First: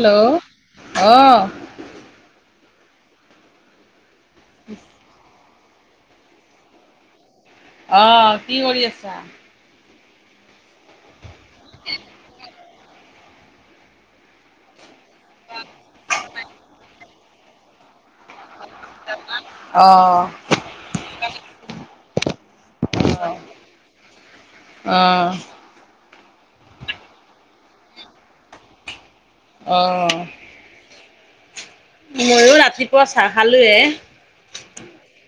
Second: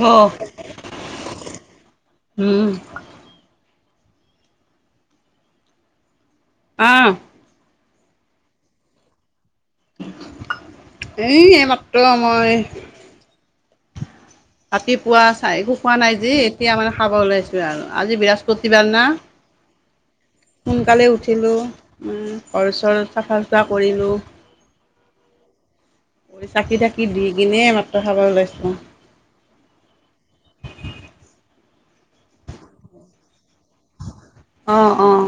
গ অহ উম উম আহ আহ কি কৰি আছা এ এইমাত্ৰ মই ৰাতিপুৱা চাই একো খোৱা নাই যেি এতিয়া মানে খাব ওলাইছো আৰু আজি বৃহস্পতিবাৰ না অহ সোনকালে উঠিলোঁ ঘৰ চৰত চাফা চুফা কৰিলোঁ অঁ কৰি চাকি থাকি দি কিনে মাত্ৰ খাব ওলাইছো আহ ময়ো ৰাতিপুৱা চাহ খালোে অঁ অঁ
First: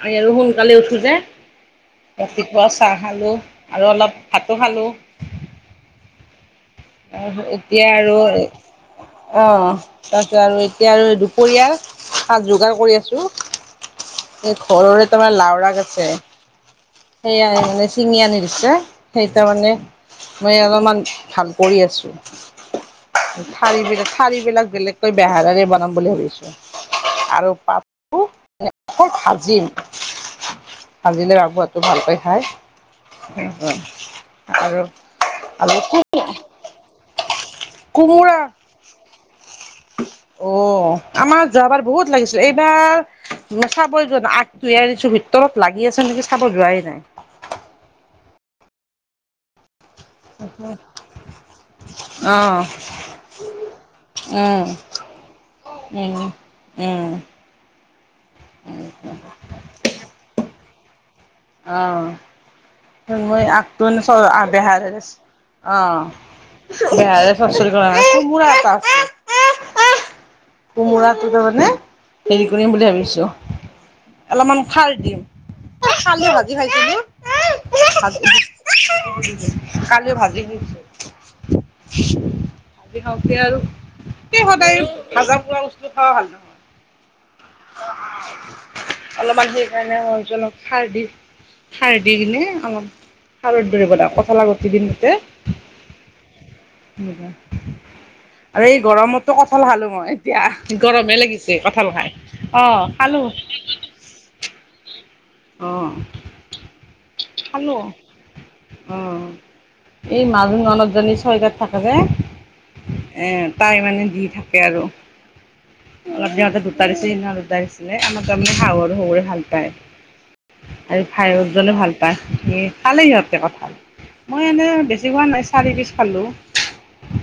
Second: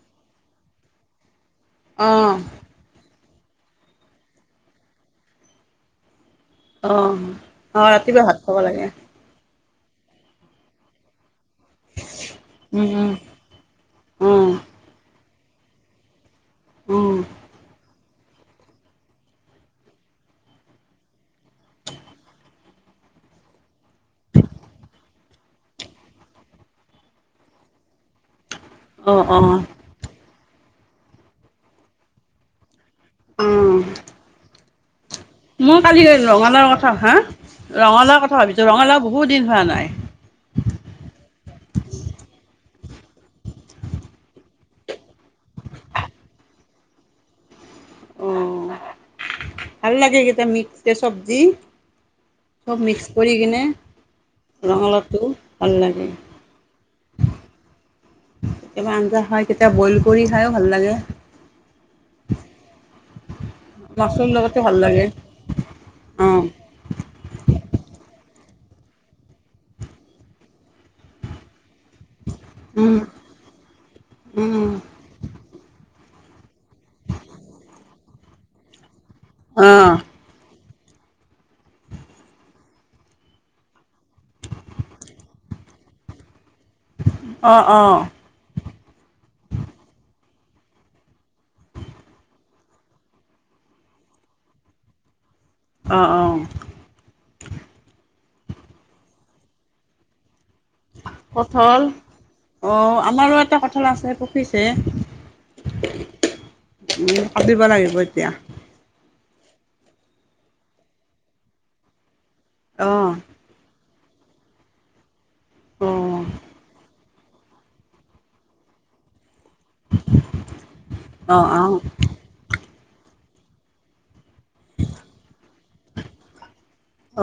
আ আৰু সোনকালে উঠোঁ যে অঁ ৰাতিপুৱা চাহ খালোঁ আৰু অলপ ভাতো খালো অঁ এতিয়া অঁ আৰু ৰাতিপুৱা অ ভাত খাব লাগে তাৰ পাছত আৰু এতিয়া আৰু এই দু পৰিয়াল শাক যোগাৰ অঁ কৰি আছো অঁ এই ঘৰৰে তোমাৰ লাওৰ আগ আছে অঁ সেয়য়াই মানে চিঙি আনি দিছে সেই তাৰ মানে মই অলপমান ভাল কৰি আছোঁ ঠাৰি বিলা ঠাৰি বিলাক বেলেগকৈ বেহাৰেৰে বনাম বুলি ভাবিছো আৰু পাপু অকৌ অঁ অঁ ভাজিম ভাজিলে বাবুহতো ভালকৈ খায় উম স আৰু আৰু মই কালি গল ৰঙালাওৰ কথা হা ৰঙালাওৰ কোমোৰা কথা ভাবিছোঁ ৰঙালাও বহুত দিন হোৱা নাই অ আমাৰ যাবাৰ বহুত লাগিছিল এই এইবাৰ চাবই যোৱা নাই আগটোহে আনিছোঁ ভিত তত লাগি আছে নেকি চাব যোৱাই নাই [inaudible] অঁ ভাল লাগেকেইটা মিক্স চবজি অ' চব মিক্স কৰি কিনে উম ৰঙালাওটো ভাল লাগে উম উম কেতিয়াবা আঞ্জা খাই কেতিয়াবা বইল কৰি খাইও ভাল লাগে অ' মই আগটো এনে মাছৰ লগতো ভাল বেহাৰাৰে লাগে অ, বেহাৰে চৰসৰি কোমোৰা এটা আছে। কোমোৰাটো তাৰমানে হেৰি কৰিম বুলি উম ভাবিছো, অলপমান উম খাৰ দিম। কালি ভাজি খাইছিলো। অ কালি ভাজি দিছোঁ। ভাজি খাওঁতে আৰু এ সদায় ভাজা পোৰা বস্তু খোৱা ভাল নহয় অ, অ'। অলপমান সেই কাৰণে মইভাবচো অলপ খাৰ দি খাৰ দি কিনে অলপ খাৰত দি কিনে বনাম কঁঠালৰ গুটি দিন এতে। অ অ আৰু এই গৰমতটো কঠাল খালো মই। এতিয়া গৰমহে লাগিছে কঠল কঠাল খাই। অ, অঁ খালোঁ আমাৰো এটা কঠাল আছে পকিছে। অ, কাটিব খালো অ। লাগিব এতিয়া উম। এই মাজু ননদ জনি ছয়গাওঁত থাকে যে অ এ তাই মানে দি থাকে আৰু অ অলপ দিনতে দুটা দি দুটা দিছিলে আমাৰ তাৰমানে শাহু আৰু শহুৰে ভাল পায়। আৰু ভাই অ শহুৰ অ জনে ভাল পায় খালে সিহঁতে কঠাল। মই এনেই বেছি খোৱা নাই চাৰি পিচ খালোঁ।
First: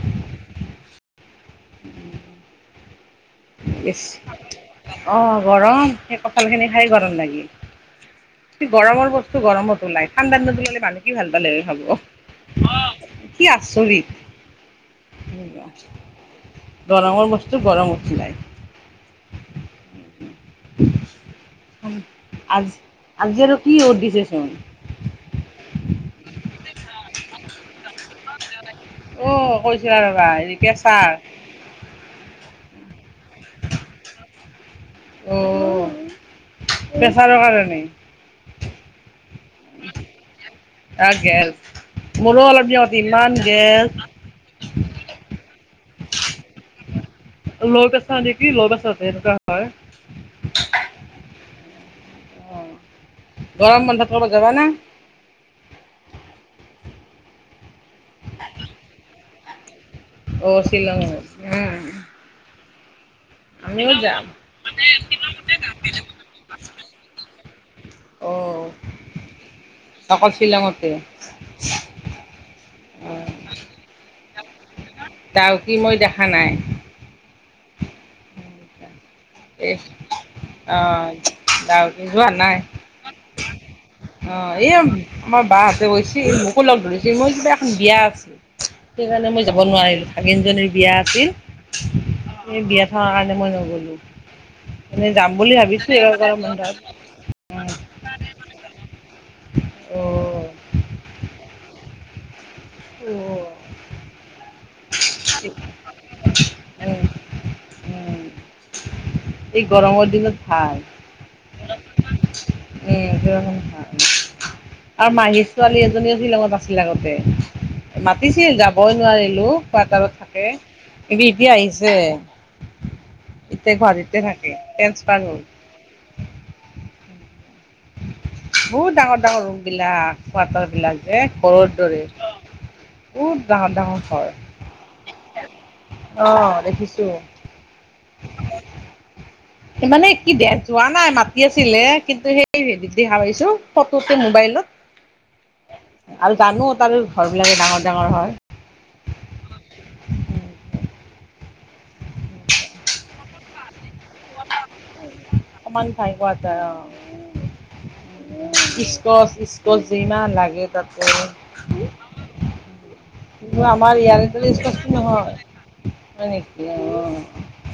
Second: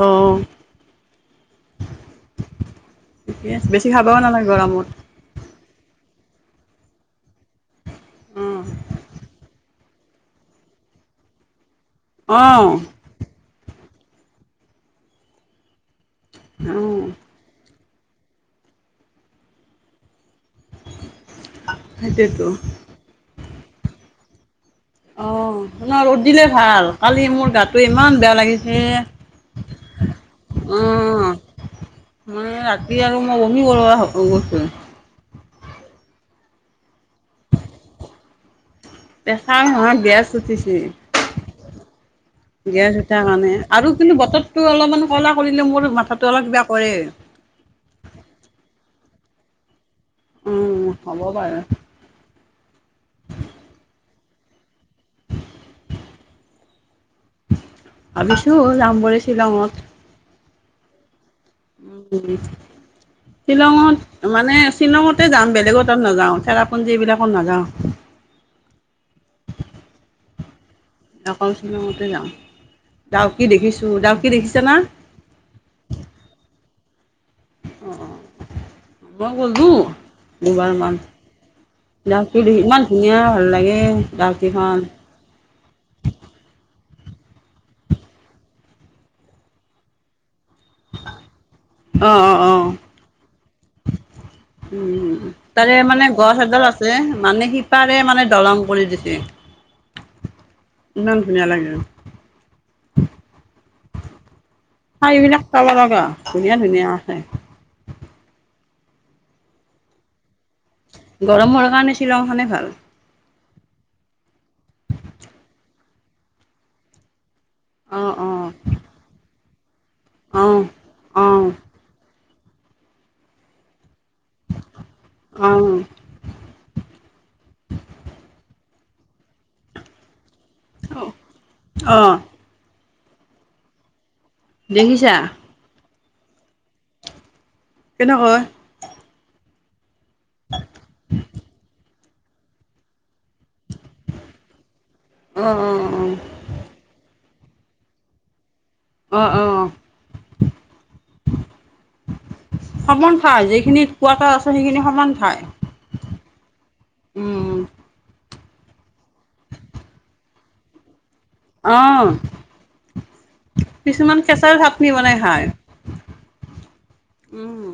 অ উম। ঠিকে আছে বেছি ইস খাবও নালাগে গৰমত অ'। গৰম সেই কঠাল খিনি খাই গৰম লাগিল, অ গৰমৰ বস্তু গৰমত উলাই ঠাণ্ডাত দিনত ওলালে মানুহ কি ভাল পালে হয় খাব অ' কি আচৰিত। অ গৰমৰ বস্তু গৰমত ওলায়। সেইটোৱেতো আজ আজি আৰু কি ৰ'দ দিছেচোন। অ, ন ৰ'দ দিলে ভাল কালি মোৰ গাতটো ইমান বেয়া লাগিছে। অ' কৈছিলা ৰবা হেৰি অ প্ৰেছাৰ মানে ৰাতি আৰু মই বমি কৰা হোৱাৰ দৰে হৈছোঁ। অ, প্ৰেছাৰৰ কাৰণে। প্ৰেছাৰ নহয় গেছ উঠিছে। আ গেছ মোৰো অলপ দিনত গেছ উঠা ইমান কাৰণে আৰু গেছ কিন্তু বতৰটো অলপমান ক'লা কৰিলে মোৰ মাথাটো অলপ কিবা কৰে। লো প্ৰেছাৰ নেকি লো প্ৰেছাৰতহে এনেকুৱা হয়। উম, হ'ব পাৰে। অ গৰম বন্ধত ক'ৰবাত যাব নে? ভাবিছো যাম বুলি শ্বিলঙত। অ' শ্বিলঙত। উম। আমিও শ্বিলঙত যাম মানে শ্বিলঙতে যাম বেলেগৰ তাত নাযাওঁ ঠেৰাপুঞ্জী এইবিলাকোত নাযাওঁ। অ', অকল শ্বিলঙতে অকল শ্বিলঙতে যাম অ ডাউকি দেখিছো, ডাউকি দেখিছা না। ডাউকি মই দেখা নাই। অ, মই গলো এই দুবাৰ অ মান। যোৱা নাই ডাউকি ইমান ধুনীয়া ভাল লাগে অ ডাউকিখন। মোক লগ ধৰিছিল মই কিবা এখন বিয়া আছিল সেইকাৰণে মই যাব নোৱাৰিলো। ভাগিনজনীৰ বিয়া আছিল, অ অ অ। সেই বিয়া থাকাৰ কাৰণে মই নগলো। উম, তাৰে মানে গৰম গছ এডাল বন্ধত আছে মানে সিপাৰে মানে দলং কৰি দিছে। অ', ইমান ধুনীয়া লাগে। অ', ঠাইবিলাক চাব লগা ধুনীয়া ধুনীয়া আছে। এই গৰমৰ দিনত ভাল গৰমৰ কাৰণে শ্বিলংখনে ভাল। উম। আৰু মাহীৰ ছোৱালী এজনীও শ্বিলঙত আছিল আগতে। অ অ। মাতিছিল যাবই নোৱাৰিলো কোৱাৰ্টাৰত থাকে অঁ কিন্তু অঁ এতিয়া আহিছে। এতিয়া গুৱাহাটীতে থাকে ট্ৰান্সফাৰ হ'ল। অঁ বহুত ডাঙৰ ডাঙৰ ৰুম বিলাক কোৱাৰ্টাৰ বিলাক যে ঘৰৰ দৰে। অঁ বহুত ডাঙৰ ডাঙৰ ঘৰ। দেখিছা। অহ দেখিছোঁ। কেনেকৈ। মানে কি যোৱা নাই মাতি আছিলে কিন্তু সেই হেৰি। দেখা পাইছোঁ ফটোতে অ অ মোবাইলত আৰু জানো তাৰে। ঘৰবিলাক ডাঙৰ ডাঙৰ হয়। অহ অহ। [unintelligible] সমান ঠাই যিখিনিত কোৱাৰ্টাৰ আছে সেইখিনি সমান। ঠাই। সমান ঠাই কোৱাৰ্টাৰ অ। উম স্কচ স্কচ ইমান লাগে তাতে। অহ। কিন্তু আমাৰ ইয়াৰফালে ইস্কাচ নহয় হয় নেকি অ। উম,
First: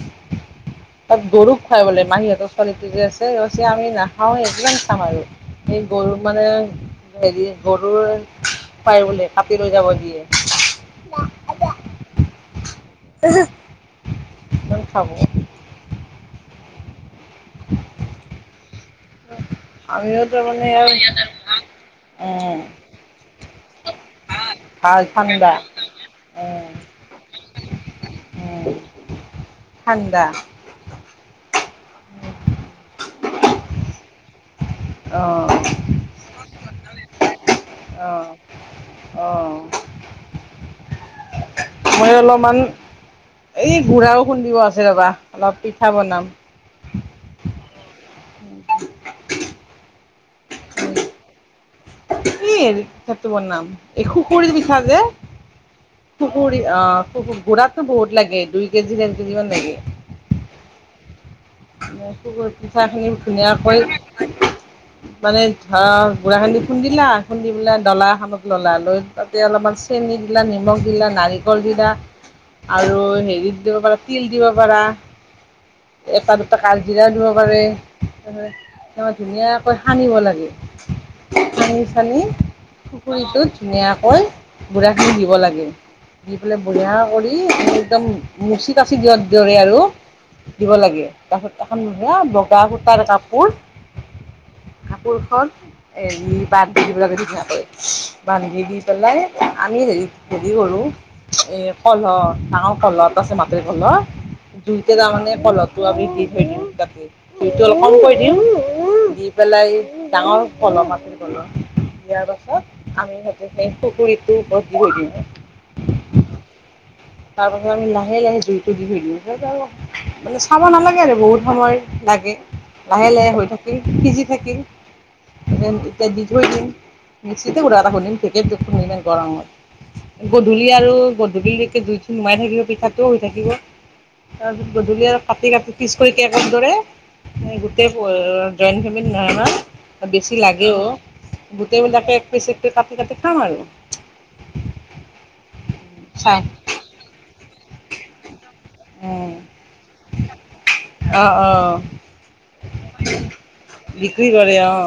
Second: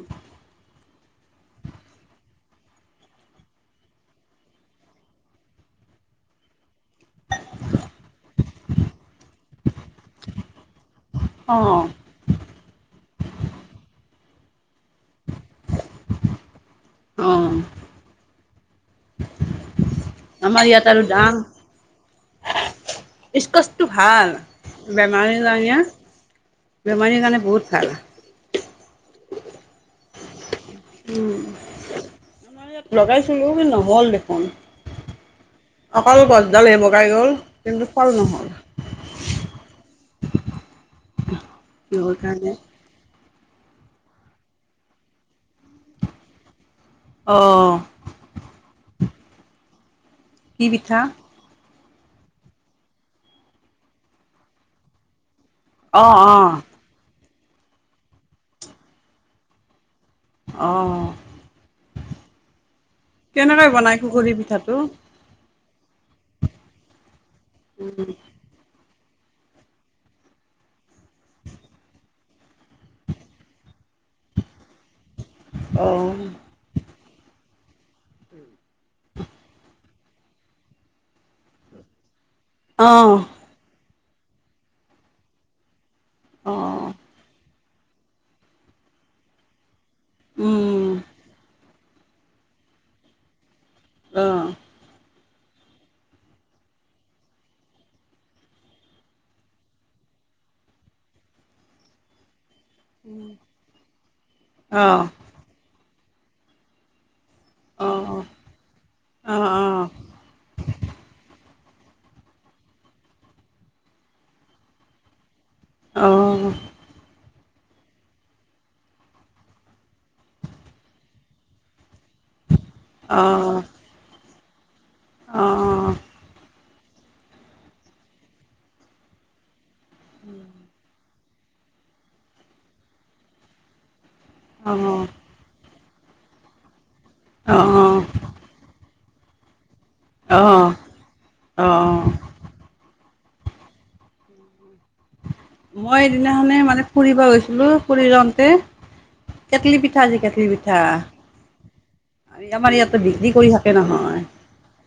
তাত গৰুক খুৱাই বোলে মাহীহঁতৰ ছোৱালীটো যে আছে আমি নাখাওঁ এই কিমান খাম আৰু। সেই গৰু মানে হেৰি গৰুৰ পায় বোলে কাতি লৈ যাব দিয়ে। অ। উমহু। কিমান খাব। অ। আমিও তাৰ আমাৰ মানে ইয়াত আৰু দাম [unintelligible] উম। স্কচটো ভাল ভাল বেমাৰীৰ ঠাণ্ডা কাৰণে উম, বেমাৰীৰ কাৰণে বহুত ভাল। উম। ঠাণ্ডা। উম আমাৰ ইয়াত লগাইছিলো কিন্তু নহ'ল দেখোন। অ', অকল গছডাল হে বগাই গ'ল কিন্তু ফল অ', নহ'ল। অ', মই কিহৰ কাৰণে অলপমান। এই গুৰাও খুন্দিব আছে ৰ'বা অলপ পিঠা বনাম। অহ। কি পিঠা। সেই পিঠাটো বনাম এই খুখুৰি পিঠা যে। অ', অ', পুকুৰী আহ পুকুৰ গুৰাটো বহুত লাগে দুই কেজি ডেৰ কেজি মান লাগে। অহ। পিঠা খিনি ধুনীয়াকৈ বনাই সুগুৰি পিঠাটো? মানে। অ গুড়াখিনি খুন্দিলা খুন্দি পেলাই ডলা এখনক ল'লা লৈ। তাতে অলপমান চেনি দিলা নিমখ দিলা নাৰিকল দিলা আৰু হেৰিত দিব পৰা। অ', তিল। তাৰ ধুনীয়াকৈ সানিব লাগে সানি চানি। অ', পুখুৰীটোত ধুনীয়াকৈ গুঢ়াখিনি দিব লাগে। দি পেলাই অ', বঢ়িয়া কৰি একদম মুচি কাচি দিয়াৰ দৰে আৰু। দিব উম, লাগে তাৰপিছত এখন বগা সূতাৰ কাপোৰ। অহ। কাপোৰখন এৰি পাত। সিবিলাকে দি বান্ধি দি পেলাই আমি হেৰি হেৰি কৰোঁ এই। কলহ নাওঁ। কলহ এটা আছে মাটিৰ কলহ জুইতে অ', তামানে কলহটো আমি দি থৈ দিওঁ তাতে সুইতটো অলপ কমকৈ অ'। দিও উম দি পেলাই ডাঙৰ কলম আছিল কলম দিয়াৰ পাছত আমি সতে সেই পুখুৰীটো গৈ থৈ দিওঁ অহ তাৰ পাছত আমি লাহে লাহে জুইটো দি থৈ দিও মানে চাব নালাগে আৰু বহুত সময় লাগে লাহে লাহে হৈ থাকিল সিজি থাকিল স এতিয়া দি থৈ দিম মিক্সিতে ঘুৰা এটা খুন্দিম ঢেকিত কত খুন্দিম ইমান গৰমত গধূলি আৰু গ গধুলিলেকে জুই পিছ শইকীয়া ঘৰ দৰে গোটেই জইণ্ট ফেমি নহয় ন বেছি লাগে অঁ। অ অঁ। গোটেইবিলাকে এক পিচতে এ কাটি কাটি খাম আৰু মই চাই এইদিনাখনে মানে ফুৰিব গৈছো লো কৰি যাওতে কেটলি পিঠা যে কেটলি পিঠা অঁ অঁ আমাৰ ইয়াতো বিক্ৰী কৰি থাকে নহয় বিক্ৰী কৰে অঁ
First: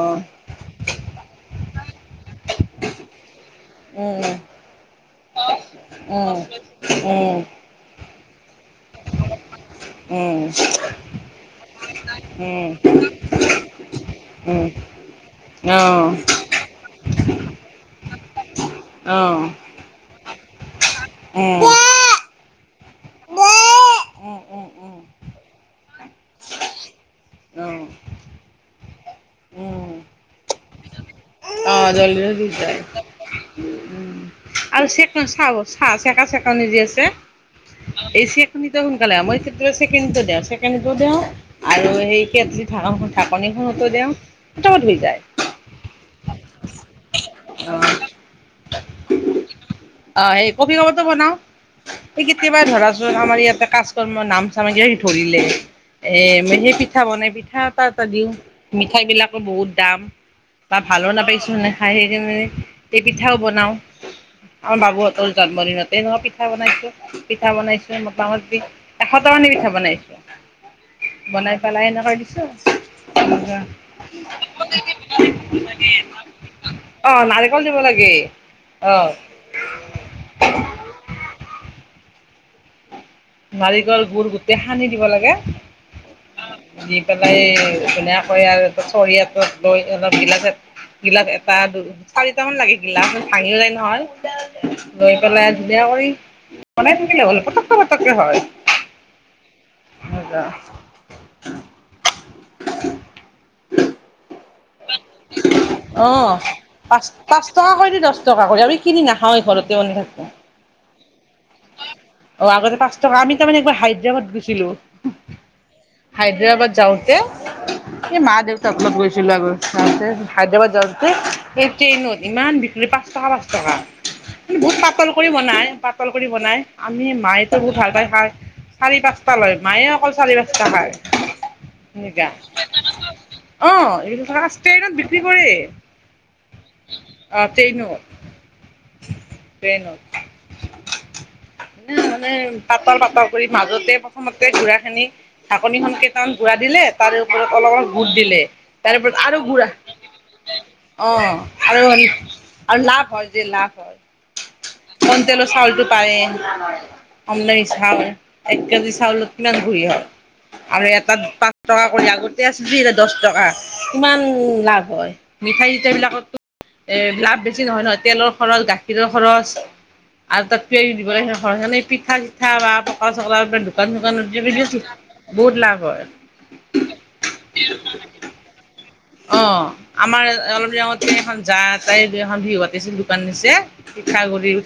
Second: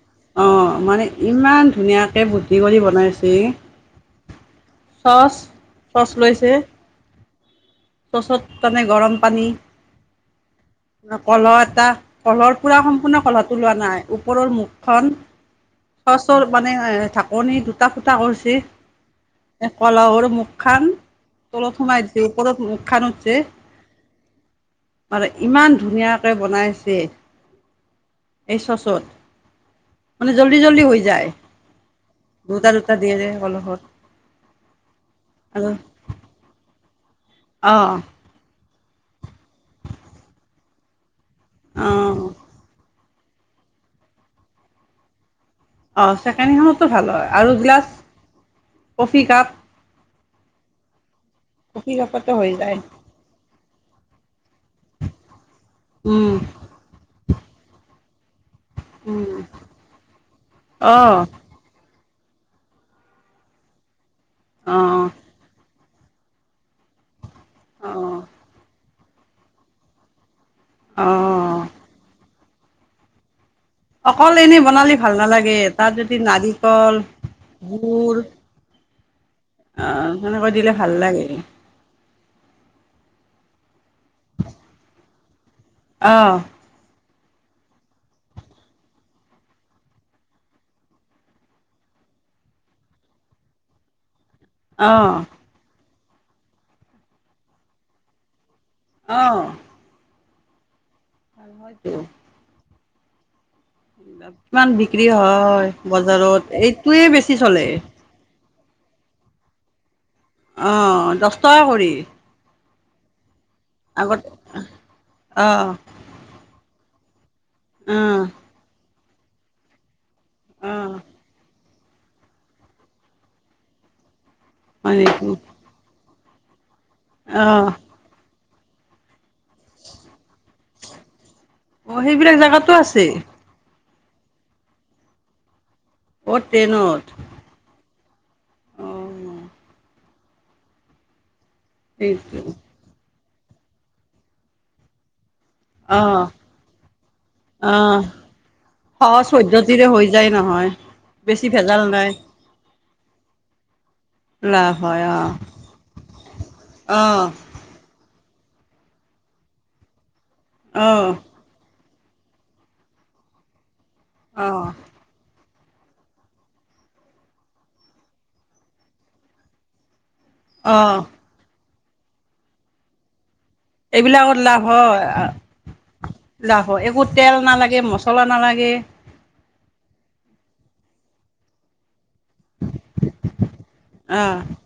অ মানে ইমান ধুনীয়াকে ভূৰ্তি কৰি বনাইছে অ চচ চচ অ লৈছে অ অ চচত মানে গৰম পানী উম কলহ এটা কলহৰ উম উম পুৰা সম্পূৰ্ণ কলহটো লোৱা নাই ওপৰৰ উম মুখখন অঁ চচৰ মানে এ ঢাকনি দুটা ফুটা কৰিছে অঁ এ কলহৰ মুখ খান তলত সোমাই উম দিছে ওপৰত মুখ খান আছে উম উম উম আৰ ইমান ধুনীয়াকে বনাইছে এই চচত উম মানে জল্দ জল্দি জল্দি হৈ যায় অ জল্দি জল্দি দুটা যায় দুটা দিয়ে যে কলহত আৰু চে চাহ আৰু চাহ চেকা চেকনি যে আছে অ এই চেকেনিতে সোনকালে হও মই তো চেকেনিতে দও চেকেনিতে দও অ আৰু হেৰি কেটলি ঢাকনিখন ঢাকনিখনতে দেও পটাপট হৈ যায় অ চেকেনিখনটো ভাল হয় আৰু অ গিলাচ কফি কাপ অ সেই কফি কাপতো বনাও কফি এই কাপতে হৈ কেতিয়াবা যায় ধৰাচোন আমাৰ ইয়াতে কাজ কৰ্ম নাম ধৰিলে এ উম মানে পিঠা বনাই পিঠা এটা এটা দিওঁ মিঠাই বিলাকো উম বহুত দাম বা অ ভালো নাপাইচোন নে খা আৰু হেই দিনাও এই পিঠাও বনাওঁ আমাৰ অ বাবুহঁতৰ জন্মদিনত এইবাৰু পিঠা বনাইছো পিঠা বনাইছো অ মোটামুটি এশটা মানে পিঠা বনাইছো অ বনাই পেলাই এনেকৈ দিছো অকল এনেই বনালি ভাল ভাল নালাগে তাৰ যদি নাৰিকল অ' নাৰিকল দিব লাগে। গু়ৰ অ' অহ সেনেকা দিলে ভাল লাগে নাৰিকল গুৰ গোটে সানি দিব লাগে অহ দি পেলাই ধুনীয়াকৈ আৰু চৰিয়াটোত লৈ এনে গিলাচত গিলাচ এটা দু চাৰিটা মান লাগে গিলাচ ভাঙিলে নহয় গৈ অ', পেলাই ধুনীয়া কৰি বনাই থাকিলে হ'ল পটক পটককে হয় অ মজা আৰু হয়তো কিমান বিক্ৰী হয় অ', বজাৰত পাঁচ এইটোৱে বেছি পাঁচ চলে টকা কৰি দহ টকা কৰি আমি কিনি নাখাও ঘৰতে এনেকে অ দছ টকা কৰি অ', আগতে পাঁচ আমি তাৰমানে একবাৰ আগত হায়দৰাবাদ গৈছিলো অ', হায়দৰাবাদ যাওঁতে এই অ', মা দেউতাক লগ গৈছিলো আগৌ তাতে হায়দৰাবাদ অ', যাওঁতে এই ট্ৰেইনত ইমান বিক্ৰী পাঁচ টকা, পাঁচ টকা বহুত হয় পাতল কৰি নেকি? বনাই পা তল কৰি বনাই। আমি মায়ে অ', বহুত ভাল পায় খাই, চাৰি পাঁচ টালৈ, মায়ে অকল চাৰি পাঁচটা খায়। অ', নিগা সেইবিলাক জেগাতো আছে। অ'। এই ক্লাছ ষ্টেইনত বিক্ৰী কৰে। অ' টেনত। টেইনত। ন মানে সেইটো পাতল পাতল কৰি মাজতে প্ৰথমতে ঘোৰা খিনি ঢাকনিখন অ', কেইটামান গুড়া দিলে তাৰ ওপৰত অলপ অলপ অ', বুট দিলে তাৰেওপত সহজ আৰু ঘুৰা, পদ্ধতিৰে হৈ যায় নহয়। অ' বেছি আৰু, ভেজাল নাই আৰু লাভ হয় যে, লাভ হয়। লাভ হয় অ', কণতেলৰ চাউলতটো পায়ে। অ', কম। দামি চাউল। এক কেজি চালত কিনান গুৰি হয় আৰু অ', এটাত পাঁচ টকা কৰি আগতে আছিজি এটা দছ টকা কিমান অ', লাভ হয়। মিঠাই চিঠাইবিলাকতো এ লাভ বেছি নহয় ন তেলৰ খৰচ, গাখীৰৰ খৰচ। আৰু তাত প্ৰেই অ', দিবলে [unintelligible] সেনে পিঠা চিঠা বা পকৰা চকৰা দোকান চোকান এইবিলাকত দি পিনি বহুত লাভ হয়। লাভো হয়। একো তেল নালাগে, মছলা নালাগে। অ' আমাৰ অলপ দিন আগতে এখন জাত তাই হিদিনাখন বিহু পাতিছিল, দোকান দিছে, আহ পিঠাগুৰিও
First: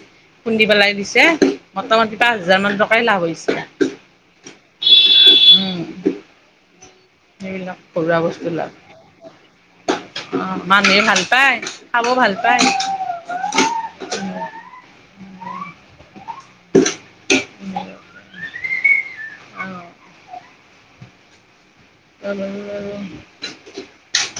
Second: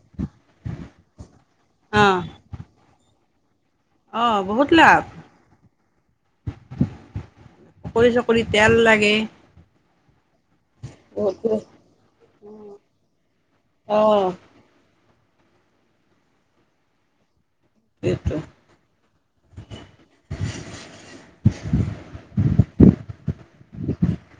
খুন্দি পেলাই দিছে মটামটি পাঁচ হাজাৰ মান টকাই লাভ হৈছ অ' বহুত লাভ। উম সেইবিলাক পকৰি ঘৰুৱা চকৰি বস্তু লাভ তেল লাগে। অ' মানুহে ভাল বহুত পায়, খাব ভাল পায় উ। অ সেইটো। অ'। [inaudible] [unintelligible]